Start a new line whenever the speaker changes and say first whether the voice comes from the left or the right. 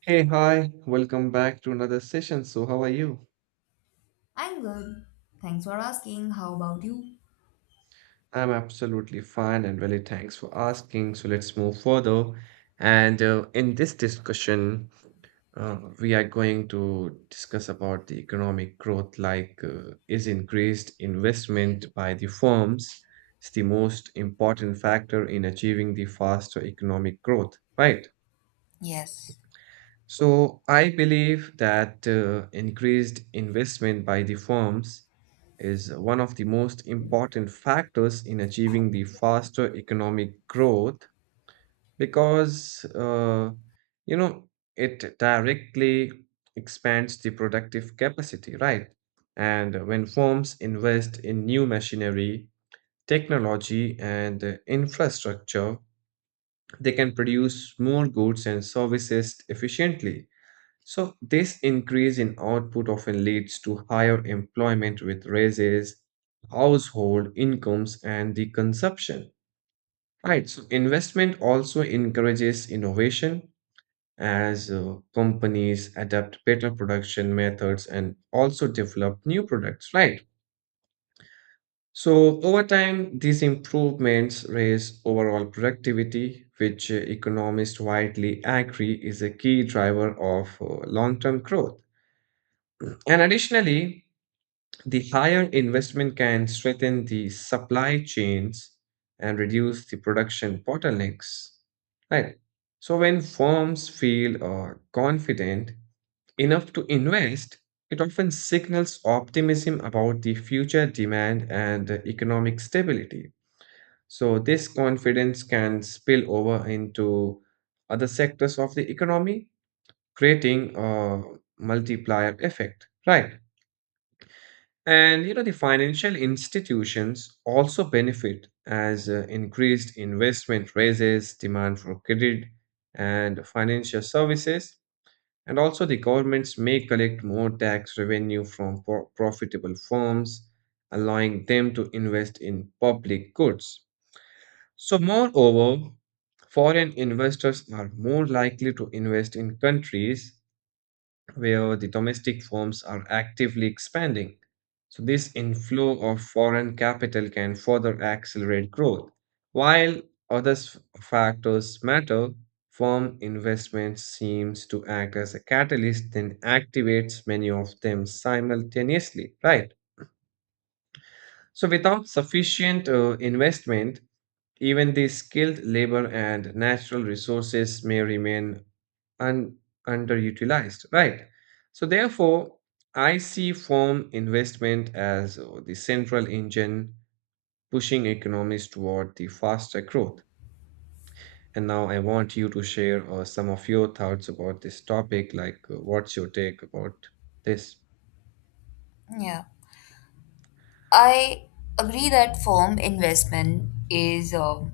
right: Hey, hi, welcome back to another session. So, how are you?
left: I'm good. Thanks for asking. How about you?
right: I'm absolutely fine and really thanks for asking. So, let's move further. And in this discussion, we are going to discuss about the economic growth like, is increased investment by the firms is the most important factor in achieving the faster economic growth, right?
left: Yes.
right: So I believe that increased investment by the firms is one of the most important factors in achieving the faster economic growth because you know it directly expands the productive capacity, right? And when firms invest in new machinery, technology, and infrastructure, they can produce more goods and services efficiently, so this increase in output often leads to higher employment with raises, household incomes, and the consumption. Right. So investment also encourages innovation as companies adapt better production methods and also develop new products. Right. So over time, these improvements raise overall productivity, which economists widely agree is a key driver of long-term growth. And additionally, the higher investment can strengthen the supply chains and reduce the production bottlenecks. Right. So when firms feel confident enough to invest, it often signals optimism about the future demand and economic stability. So this confidence can spill over into other sectors of the economy, creating a multiplier effect. Right. And you know, the financial institutions also benefit as increased investment raises demand for credit and financial services. And also, the governments may collect more tax revenue from profitable firms, allowing them to invest in public goods. So, moreover, foreign investors are more likely to invest in countries where the domestic firms are actively expanding. So, this inflow of foreign capital can further accelerate growth. While factors matter, firm investment seems to act as a catalyst and activates many of them simultaneously, right? So, without sufficient investment, even the skilled labor and natural resources may remain un- underutilized, right? So, therefore, I see firm investment as the central engine pushing economies toward the faster growth. And now I want you to share some of your thoughts about this topic, like, what's your take about this?
left: Yeah. I agree that firm investment is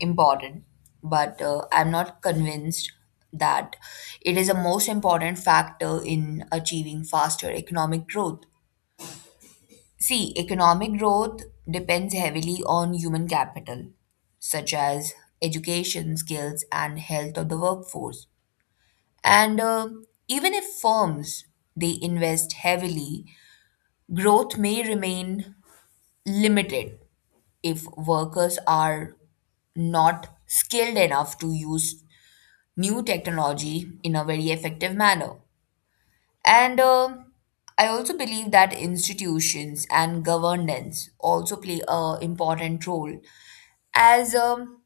left: important, but I'm not convinced that it is the most important factor in achieving faster economic growth. See, economic growth depends heavily on human capital, such as education, skills, and health of the workforce. And Even if firms they invest heavily, growth may remain limited if workers are not skilled enough to use new technology in a very effective manner. And I also believe that institutions and governance also play a important role as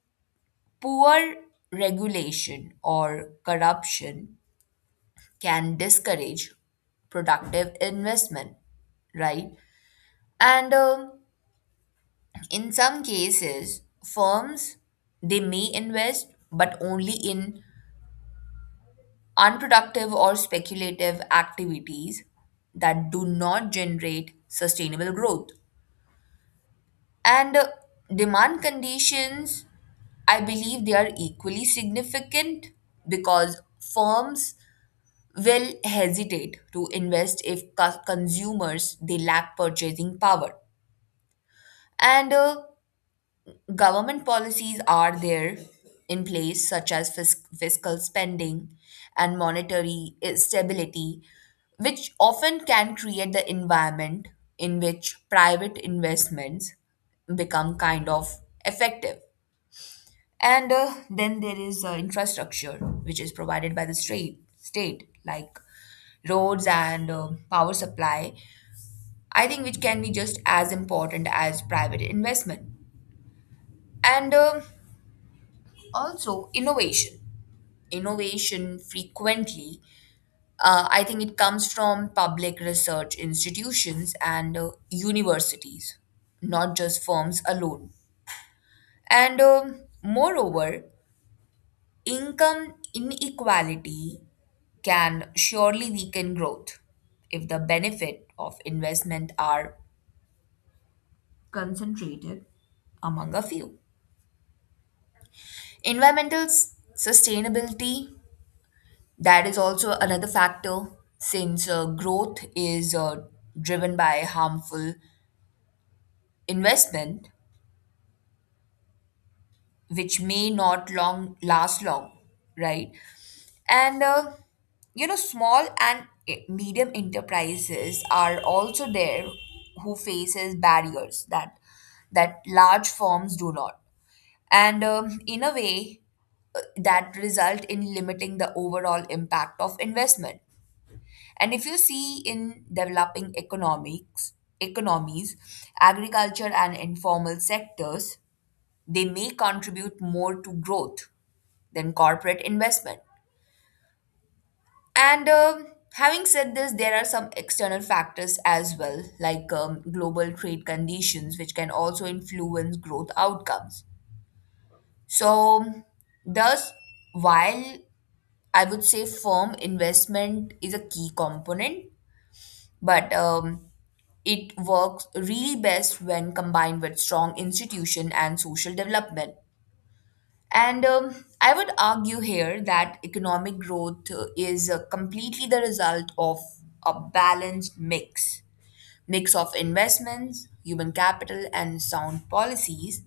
left: poor regulation or corruption can discourage productive investment, right? And In some cases, firms they may invest but only in unproductive or speculative activities that do not generate sustainable growth. And Demand conditions, I believe they are equally significant because firms will hesitate to invest if consumers they lack purchasing power and government policies are there in place such as fiscal spending and monetary stability, which often can create the environment in which private investments become kind of effective, and then there is infrastructure which is provided by the state like roads and power supply, I think, which can be just as important as private investment. And Also innovation. Innovation frequently, I think it comes from public research institutions and universities, not just firms alone. And Moreover, income inequality can surely weaken growth if the benefit of investment are concentrated among a few. Environmental sustainability, that is also another factor since growth is driven by harmful investment, which may not long last long, right? And uh, Small and medium enterprises are also there who faces barriers that large firms do not, and in a way that result in limiting the overall impact of investment. And if you see in developing economics economies, agriculture and informal sectors they may contribute more to growth than corporate investment. And Having said this, there are some external factors as well, like global trade conditions, which can also influence growth outcomes. So, thus, while I would say firm investment is a key component, but it works really best when combined with strong institution and social development. And I would argue here that economic growth is completely the result of a balanced mix of investments, human capital, and sound policies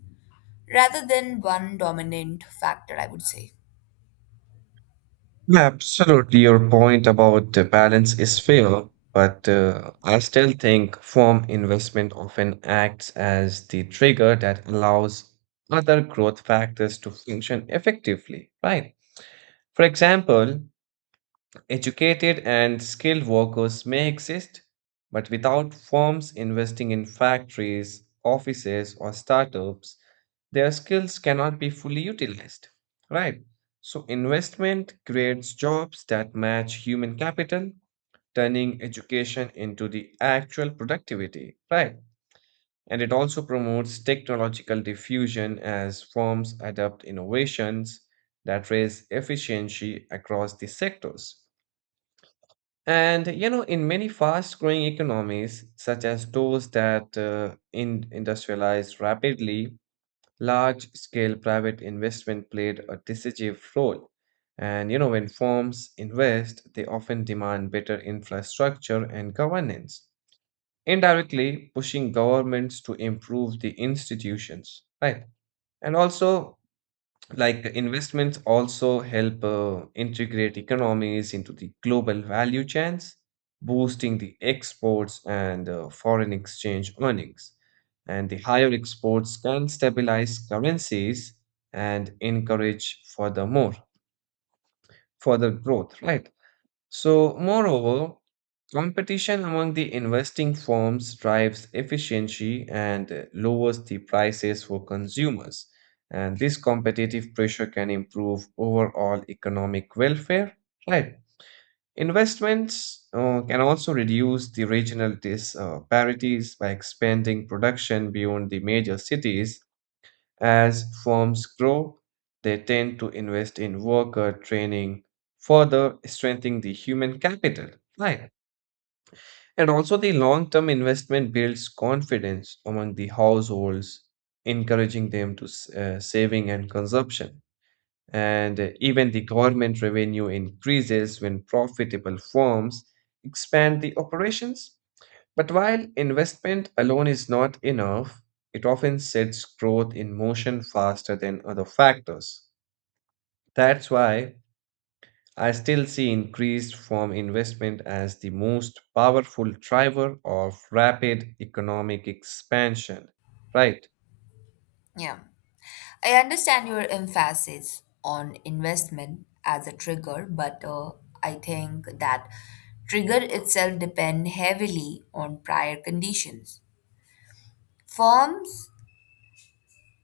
left: rather than one dominant factor, I would say.
right: Yeah, absolutely. Your point about the balance is fair, but I still think firm investment often acts as the trigger that allows other growth factors to function effectively, right? For example, educated and skilled workers may exist, but without firms investing in factories, offices, or startups, their skills cannot be fully utilized, right? So, investment creates jobs that match human capital, turning education into the actual productivity, right? And it also promotes technological diffusion as firms adopt innovations that raise efficiency across the sectors. And you know, in many fast-growing economies, such as those that in industrialize rapidly, large-scale private investment played a decisive role. And you know, when firms invest, they often demand better infrastructure and governance, indirectly pushing governments to improve the institutions, right? And also, like investments also help integrate economies into the global value chains, boosting the exports and foreign exchange earnings, and the higher exports can stabilize currencies and encourage furthermore further growth, right? So, moreover, competition among the investing firms drives efficiency and lowers the prices for consumers. And this competitive pressure can improve overall economic welfare. Right. Investments can also reduce the regional disparities by expanding production beyond the major cities. As firms grow, they tend to invest in worker training, further strengthening the human capital. Right. And also, the long term investment builds confidence among the households, encouraging them to saving and consumption. And even the government revenue increases when profitable firms expand the operations. But while investment alone is not enough, it often sets growth in motion faster than other factors. That's why I still see increased form investment as the most powerful driver of rapid economic expansion. Right.
left: Yeah. I understand your emphasis on investment as a trigger, but I think that trigger itself depend heavily on prior conditions. Firms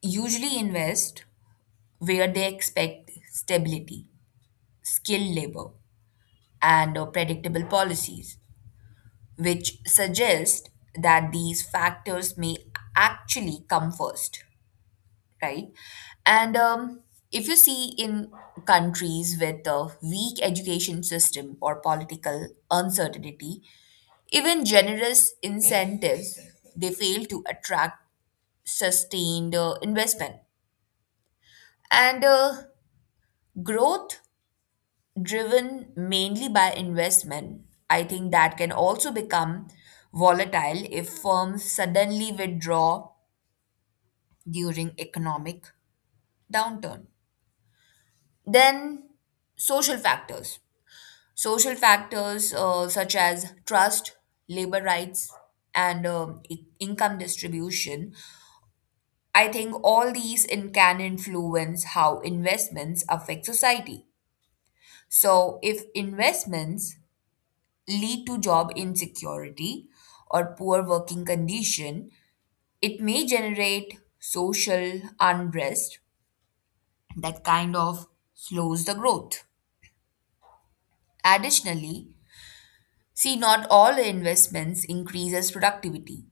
left: usually invest where they expect stability, skilled labor, and predictable policies, which suggest that these factors may actually come first, right? And If you see in countries with a weak education system or political uncertainty, even generous incentives they fail to attract sustained investment. And Growth driven mainly by investment, I think that can also become volatile if firms suddenly withdraw during economic downturn. Then social factors social factors such as trust, labor rights, and income distribution, I think all these can influence how investments affect society. So, if investments lead to job insecurity or poor working condition, it may generate social unrest that kind of slows the growth. Additionally, see, not all investments increases productivity.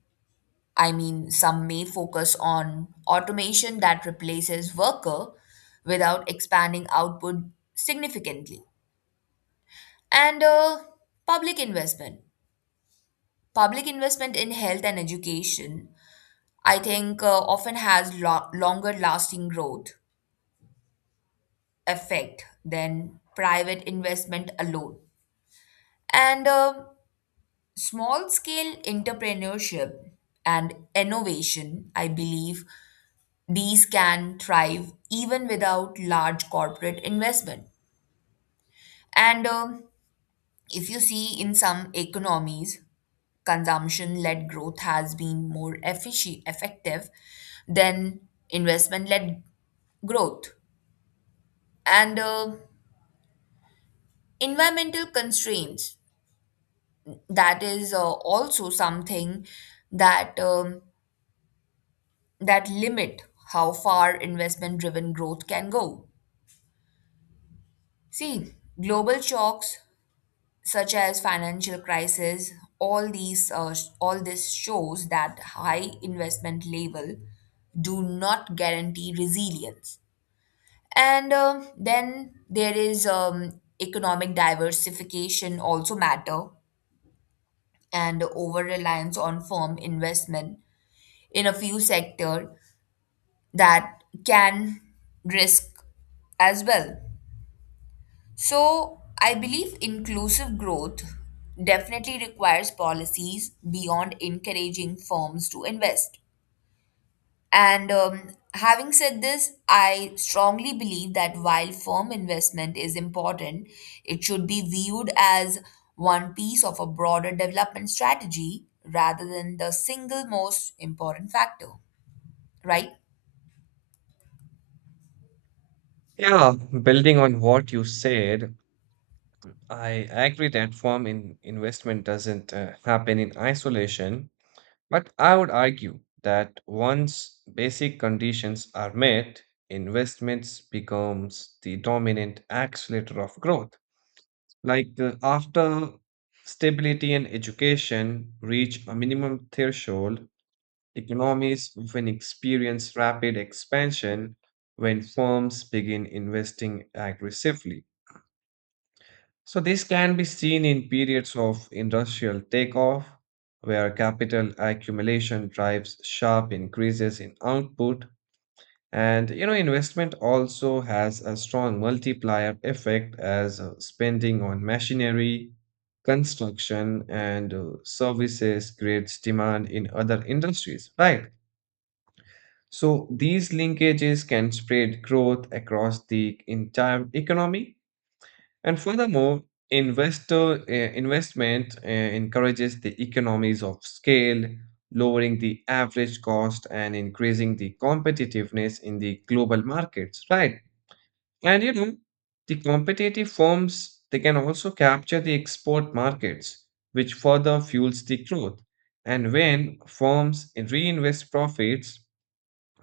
left: I mean, some may focus on automation that replaces worker without expanding output significantly. And Public investment. Public investment in health and education, I think, often has longer lasting growth effect than private investment alone. And Small scale entrepreneurship and innovation, I believe, these can thrive even without large corporate investment. And If you see in some economies, consumption led growth has been more effective than investment led growth. And Environmental constraints, that is also something that, that limit how far investment driven growth can go. See, global shocks such as financial crisis, all these all this shows that high investment level do not guarantee resilience, and then there is economic diversification also matter, and over reliance on firm investment in a few sector that can risk as well. So, I believe inclusive growth definitely requires policies beyond encouraging firms to invest. And Having said this, I strongly believe that while firm investment is important, it should be viewed as one piece of a broader development strategy rather than the single most important factor, right?
right: Yeah, building on what you said, I agree that firm in investment doesn't happen in isolation. But I would argue that once basic conditions are met, investments becomes the dominant accelerator of growth. Like after stability and education reach a minimum threshold, economies often experience rapid expansion when firms begin investing aggressively. So this can be seen in periods of industrial takeoff, where capital accumulation drives sharp increases in output. And you know, investment also has a strong multiplier effect as spending on machinery, construction, and services creates demand in other industries, right? So these linkages can spread growth across the entire economy. And furthermore, investor investment encourages the economies of scale, lowering the average cost and increasing the competitiveness in the global markets, right? And you know, the competitive firms they can also capture the export markets, which further fuels the growth. And when firms reinvest profits,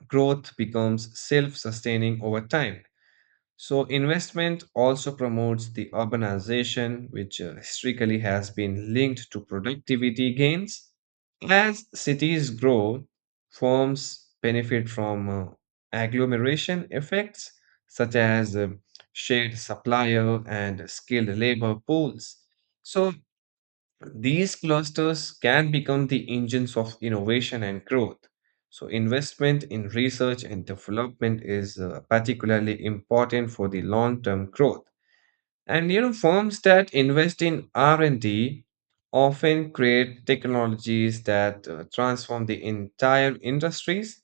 right: growth becomes self-sustaining over time. So, investment also promotes the urbanization, which historically has been linked to productivity gains. As cities grow, firms benefit from agglomeration effects, such as shared supplier and skilled labor pools. So, these clusters can become the engines of innovation and growth. So, investment in research and development is particularly important for the long-term growth. And you know, firms that invest in R&D often create technologies that transform the entire industries,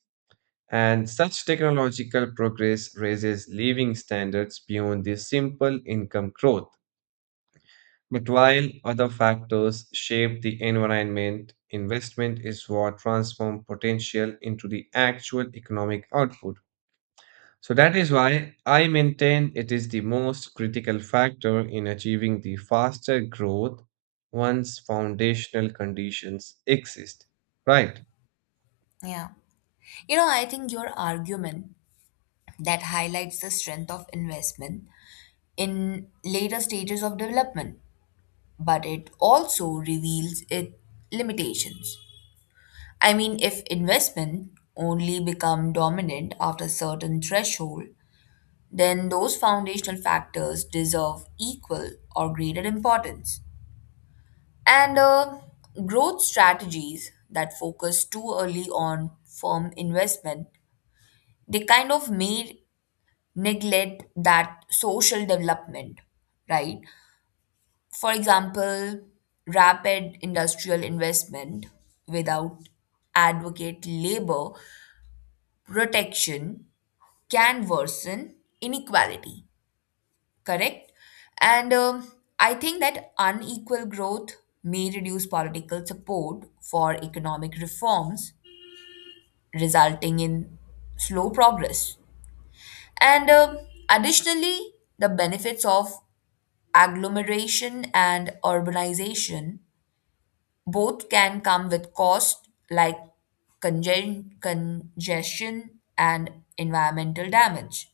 right: and such technological progress raises living standards beyond the simple income growth. But while other factors shape the environment, investment is what transforms potential into the actual economic output. So that is why I maintain it is the most critical factor in achieving the faster growth once foundational conditions exist. Right.
left: Yeah. You know, I think your argument that highlights the strength of investment in later stages of development, but it also reveals its limitations. I mean, if investment only become dominant after a certain threshold, then those foundational factors deserve equal or greater importance. And Growth strategies that focus too early on firm investment, they kind of may neglect that social development, right? For example, rapid industrial investment without adequate labor protection can worsen inequality, correct? And I think that unequal growth may reduce political support for economic reforms, resulting in slow progress. And Additionally, the benefits of agglomeration and urbanization both can come with cost like congestion and environmental damage.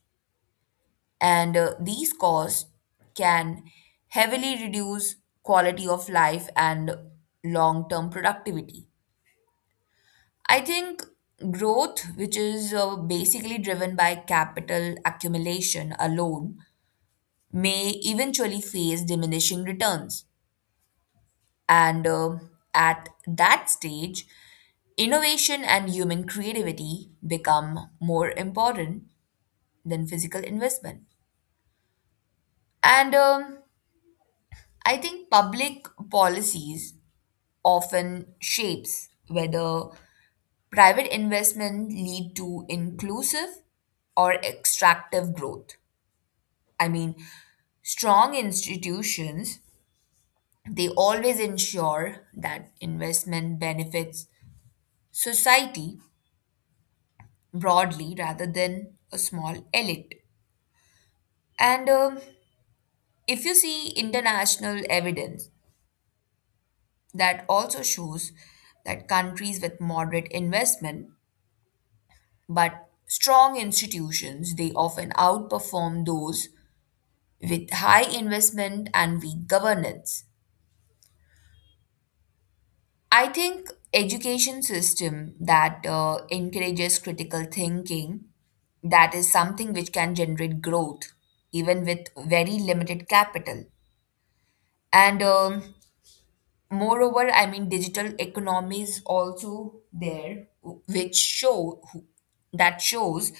left: And These costs can heavily reduce quality of life and long term productivity. I think growth, which is basically driven by capital accumulation alone, may eventually face diminishing returns. And At that stage, innovation and human creativity become more important than physical investment. And I think public policies often shapes whether private investment lead to inclusive or extractive growth. I mean, strong institutions they always ensure that investment benefits society broadly rather than a small elite. And If you see international evidence that also shows that countries with moderate investment but strong institutions they often outperform those with high investment and weak governance. I think education system that encourages critical thinking, that is something which can generate growth even with very limited capital. And Moreover, I mean, digital economies also there, which that shows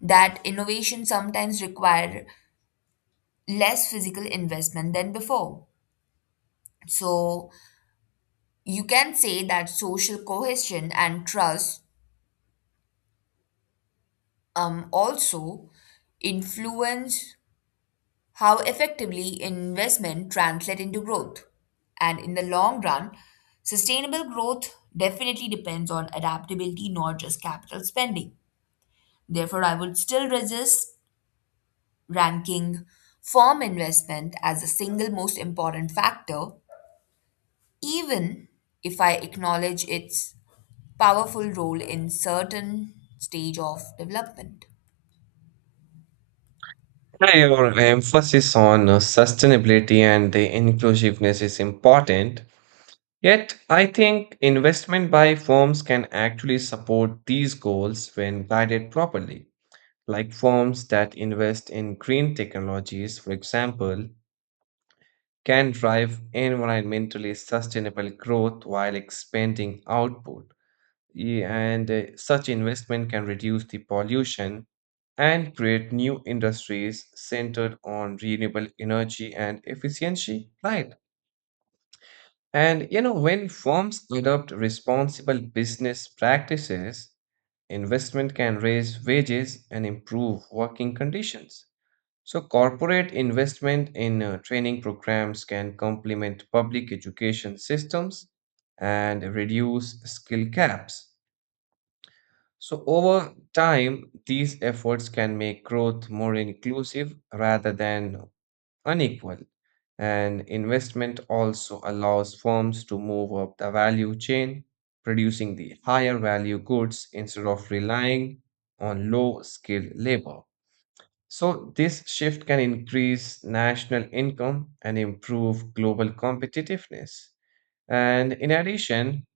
left: that innovation sometimes require less physical investment than before. So you can say that social cohesion and trust also influence how effectively investment translate into growth. And in the long run, sustainable growth definitely depends on adaptability, not just capital spending. Therefore, I would still resist ranking firm investment as the single most important factor, even if I acknowledge its powerful role in certain stage of development.
right: Yeah, your emphasis on sustainability and the inclusiveness is important. Yet, I think investment by firms can actually support these goals when guided properly. Like firms that invest in green technologies, for example, can drive environmentally sustainable growth while expanding output. And such investment can reduce the pollution and create new industries centered on renewable energy and efficiency, right? And you know, when firms adopt responsible business practices, investment can raise wages and improve working conditions. So, corporate investment in training programs can complement public education systems and reduce skill gaps. So, over time, these efforts can make growth more inclusive rather than unequal. And investment also allows firms to move up the value chain, producing the higher value goods instead of relying on low skilled labor. So, this shift can increase national income and improve global competitiveness. And in addition,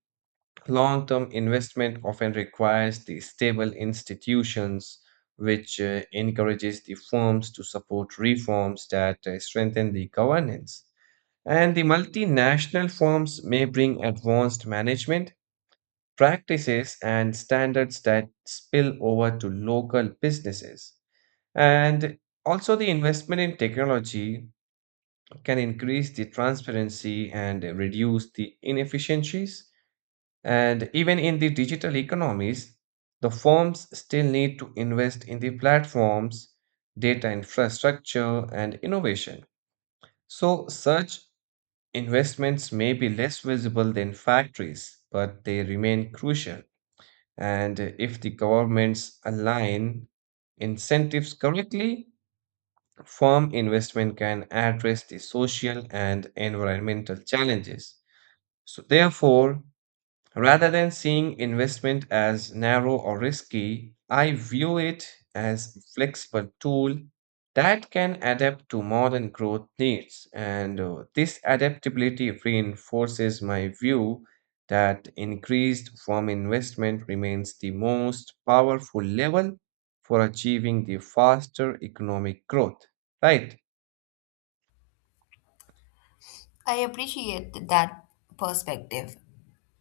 right: long term investment often requires the stable institutions, which encourages the firms to support reforms that strengthen the governance, and the multinational firms may bring advanced management practices and standards that spill over to local businesses. And also, the investment in technology can increase the transparency and reduce the inefficiencies. And even in the digital economies, the firms still need to invest in the platforms, data infrastructure, and innovation. So, such investments may be less visible than factories, but they remain crucial. And if the governments align incentives correctly, firm investment can address the social and environmental challenges. So, therefore, rather than seeing investment as narrow or risky, I view it as a flexible tool that can adapt to modern growth needs. And this adaptability reinforces my view that increased firm investment remains the most powerful level for achieving the faster economic growth. Right?
left: I appreciate that perspective,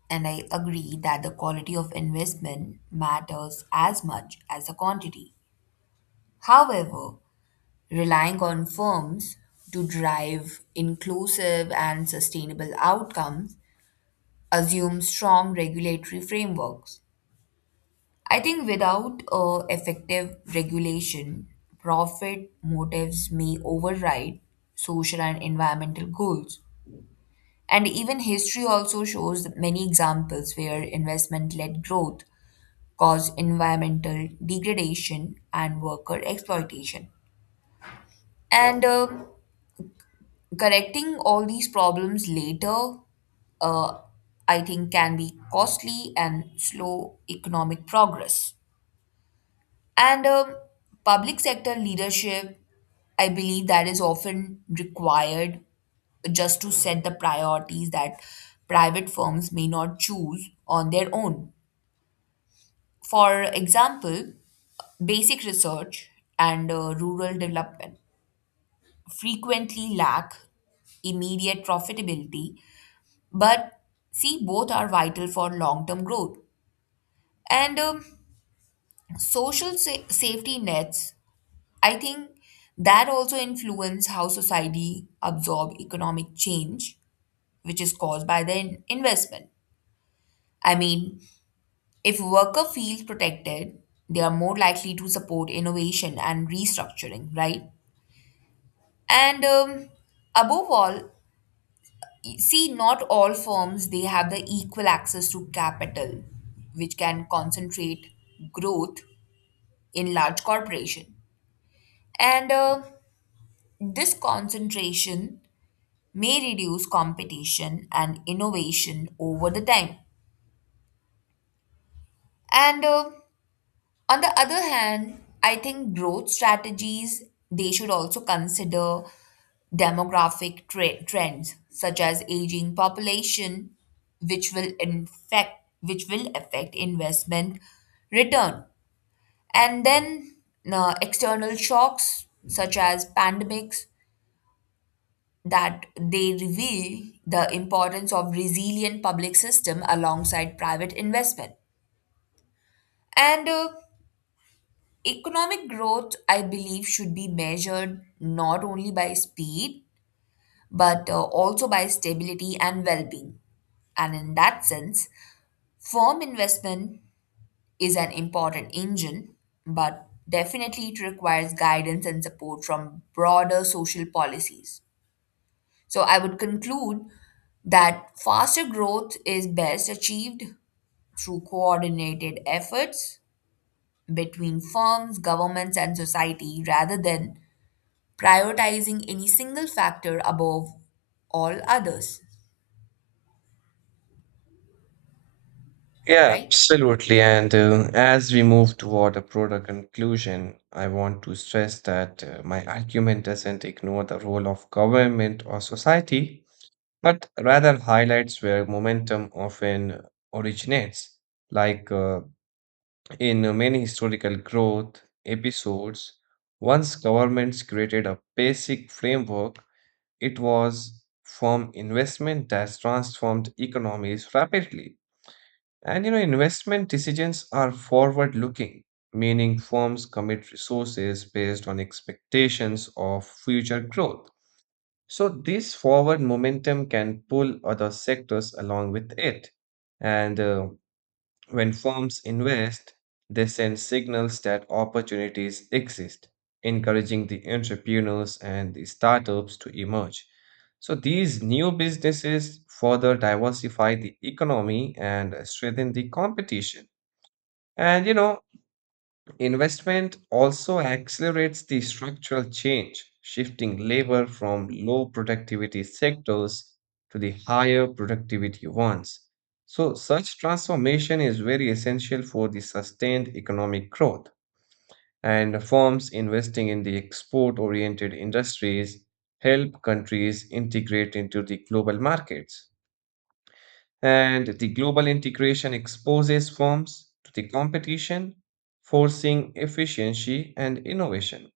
left: and I agree that the quality of investment matters as much as the quantity. However, relying on firms to drive inclusive and sustainable outcomes assumes strong regulatory frameworks. I think without effective regulation, profit motives may override social and environmental goals. And even history also shows many examples where investment led growth caused environmental degradation and worker exploitation. And correcting all these problems later, uh, I think, can be costly and slow economic progress. And public sector leadership, I believe, that is often required just to set the priorities that private firms may not choose on their own. For example, basic research and rural development frequently lack immediate profitability, but see, both are vital for long term growth. And social safety nets, I think that also influence how society absorb economic change, which is caused by the investment. I mean, if worker feels protected, they are more likely to support innovation and restructuring, right? And above all, see, not all firms they have the equal access to capital, which can concentrate growth in large corporation. And this concentration may reduce competition and innovation over the time. And On the other hand, I think growth strategies they should also consider demographic trends such as aging population which will infect which will affect investment return, and then external shocks such as pandemics that they reveal the importance of resilient public system alongside private investment, and economic growth, I believe, should be measured not only by speed, but also by stability and well being. And in that sense, firm investment is an important engine, but definitely it requires guidance and support from broader social policies. So I would conclude that faster growth is best achieved through coordinated efforts between firms, governments, and society rather than prioritizing any single factor above all others,
right: Yeah,
left: right?
right: absolutely. And As we move toward a broader conclusion, I want to stress that my argument doesn't ignore the role of government or society, but rather highlights where momentum often originates. Like in many historical growth episodes, once governments created a basic framework, it was from investment that transformed economies rapidly. And you know, investment decisions are forward looking, meaning firms commit resources based on expectations of future growth. So, this forward momentum can pull other sectors along with it. And when firms invest, they send signals that opportunities exist, encouraging the entrepreneurs and the startups to emerge. So these new businesses further diversify the economy and strengthen the competition. And you know, investment also accelerates the structural change, shifting labor from low productivity sectors to the higher productivity ones. So, such transformation is very essential for the sustained economic growth. And firms investing in the export oriented industries help countries integrate into the global markets. And the global integration exposes firms to the competition, forcing efficiency and innovation.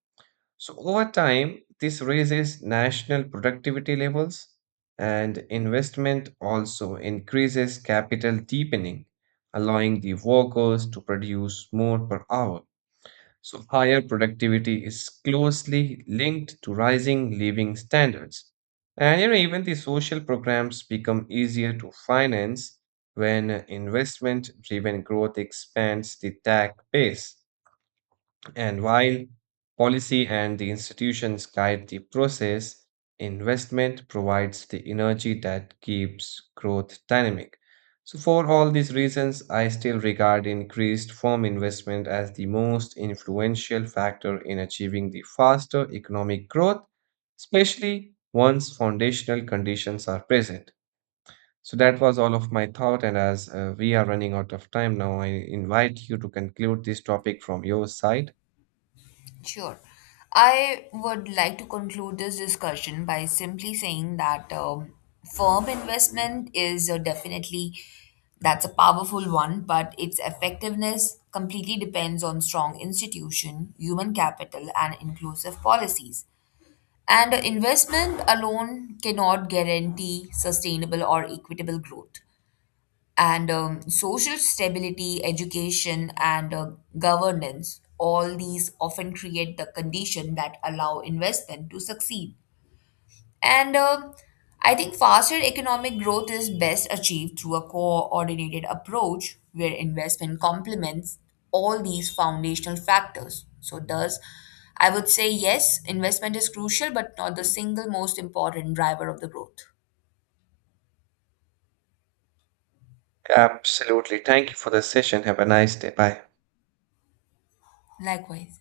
right: So, over time, this raises national productivity levels, and investment also increases capital deepening, allowing the workers to produce more per hour. So, higher productivity is closely linked to rising living standards. And you know, even the social programs become easier to finance when investment driven growth expands the tax base. And while policy and the institutions guide the process, investment provides the energy that keeps growth dynamic. So, for all these reasons, I still regard increased firm investment as the most influential factor in achieving the faster economic growth, especially once foundational conditions are present. So, that was all of my thought, and as we are running out of time now, I invite you to conclude this topic from your side.
left: Sure. I would like to conclude this discussion by simply saying that firm investment is definitely that's a powerful one, but its effectiveness completely depends on strong institution, human capital, and inclusive policies. And investment alone cannot guarantee sustainable or equitable growth. And Social stability, education, and governance, all these often create the condition that allow investment to succeed. And I think faster economic growth is best achieved through a coordinated approach where investment complements all these foundational factors. So, thus, I would say yes, investment is crucial, but not the single most important driver of the growth.
right: Absolutely. Thank you for the session. Have a nice day. Bye.
left: Likewise.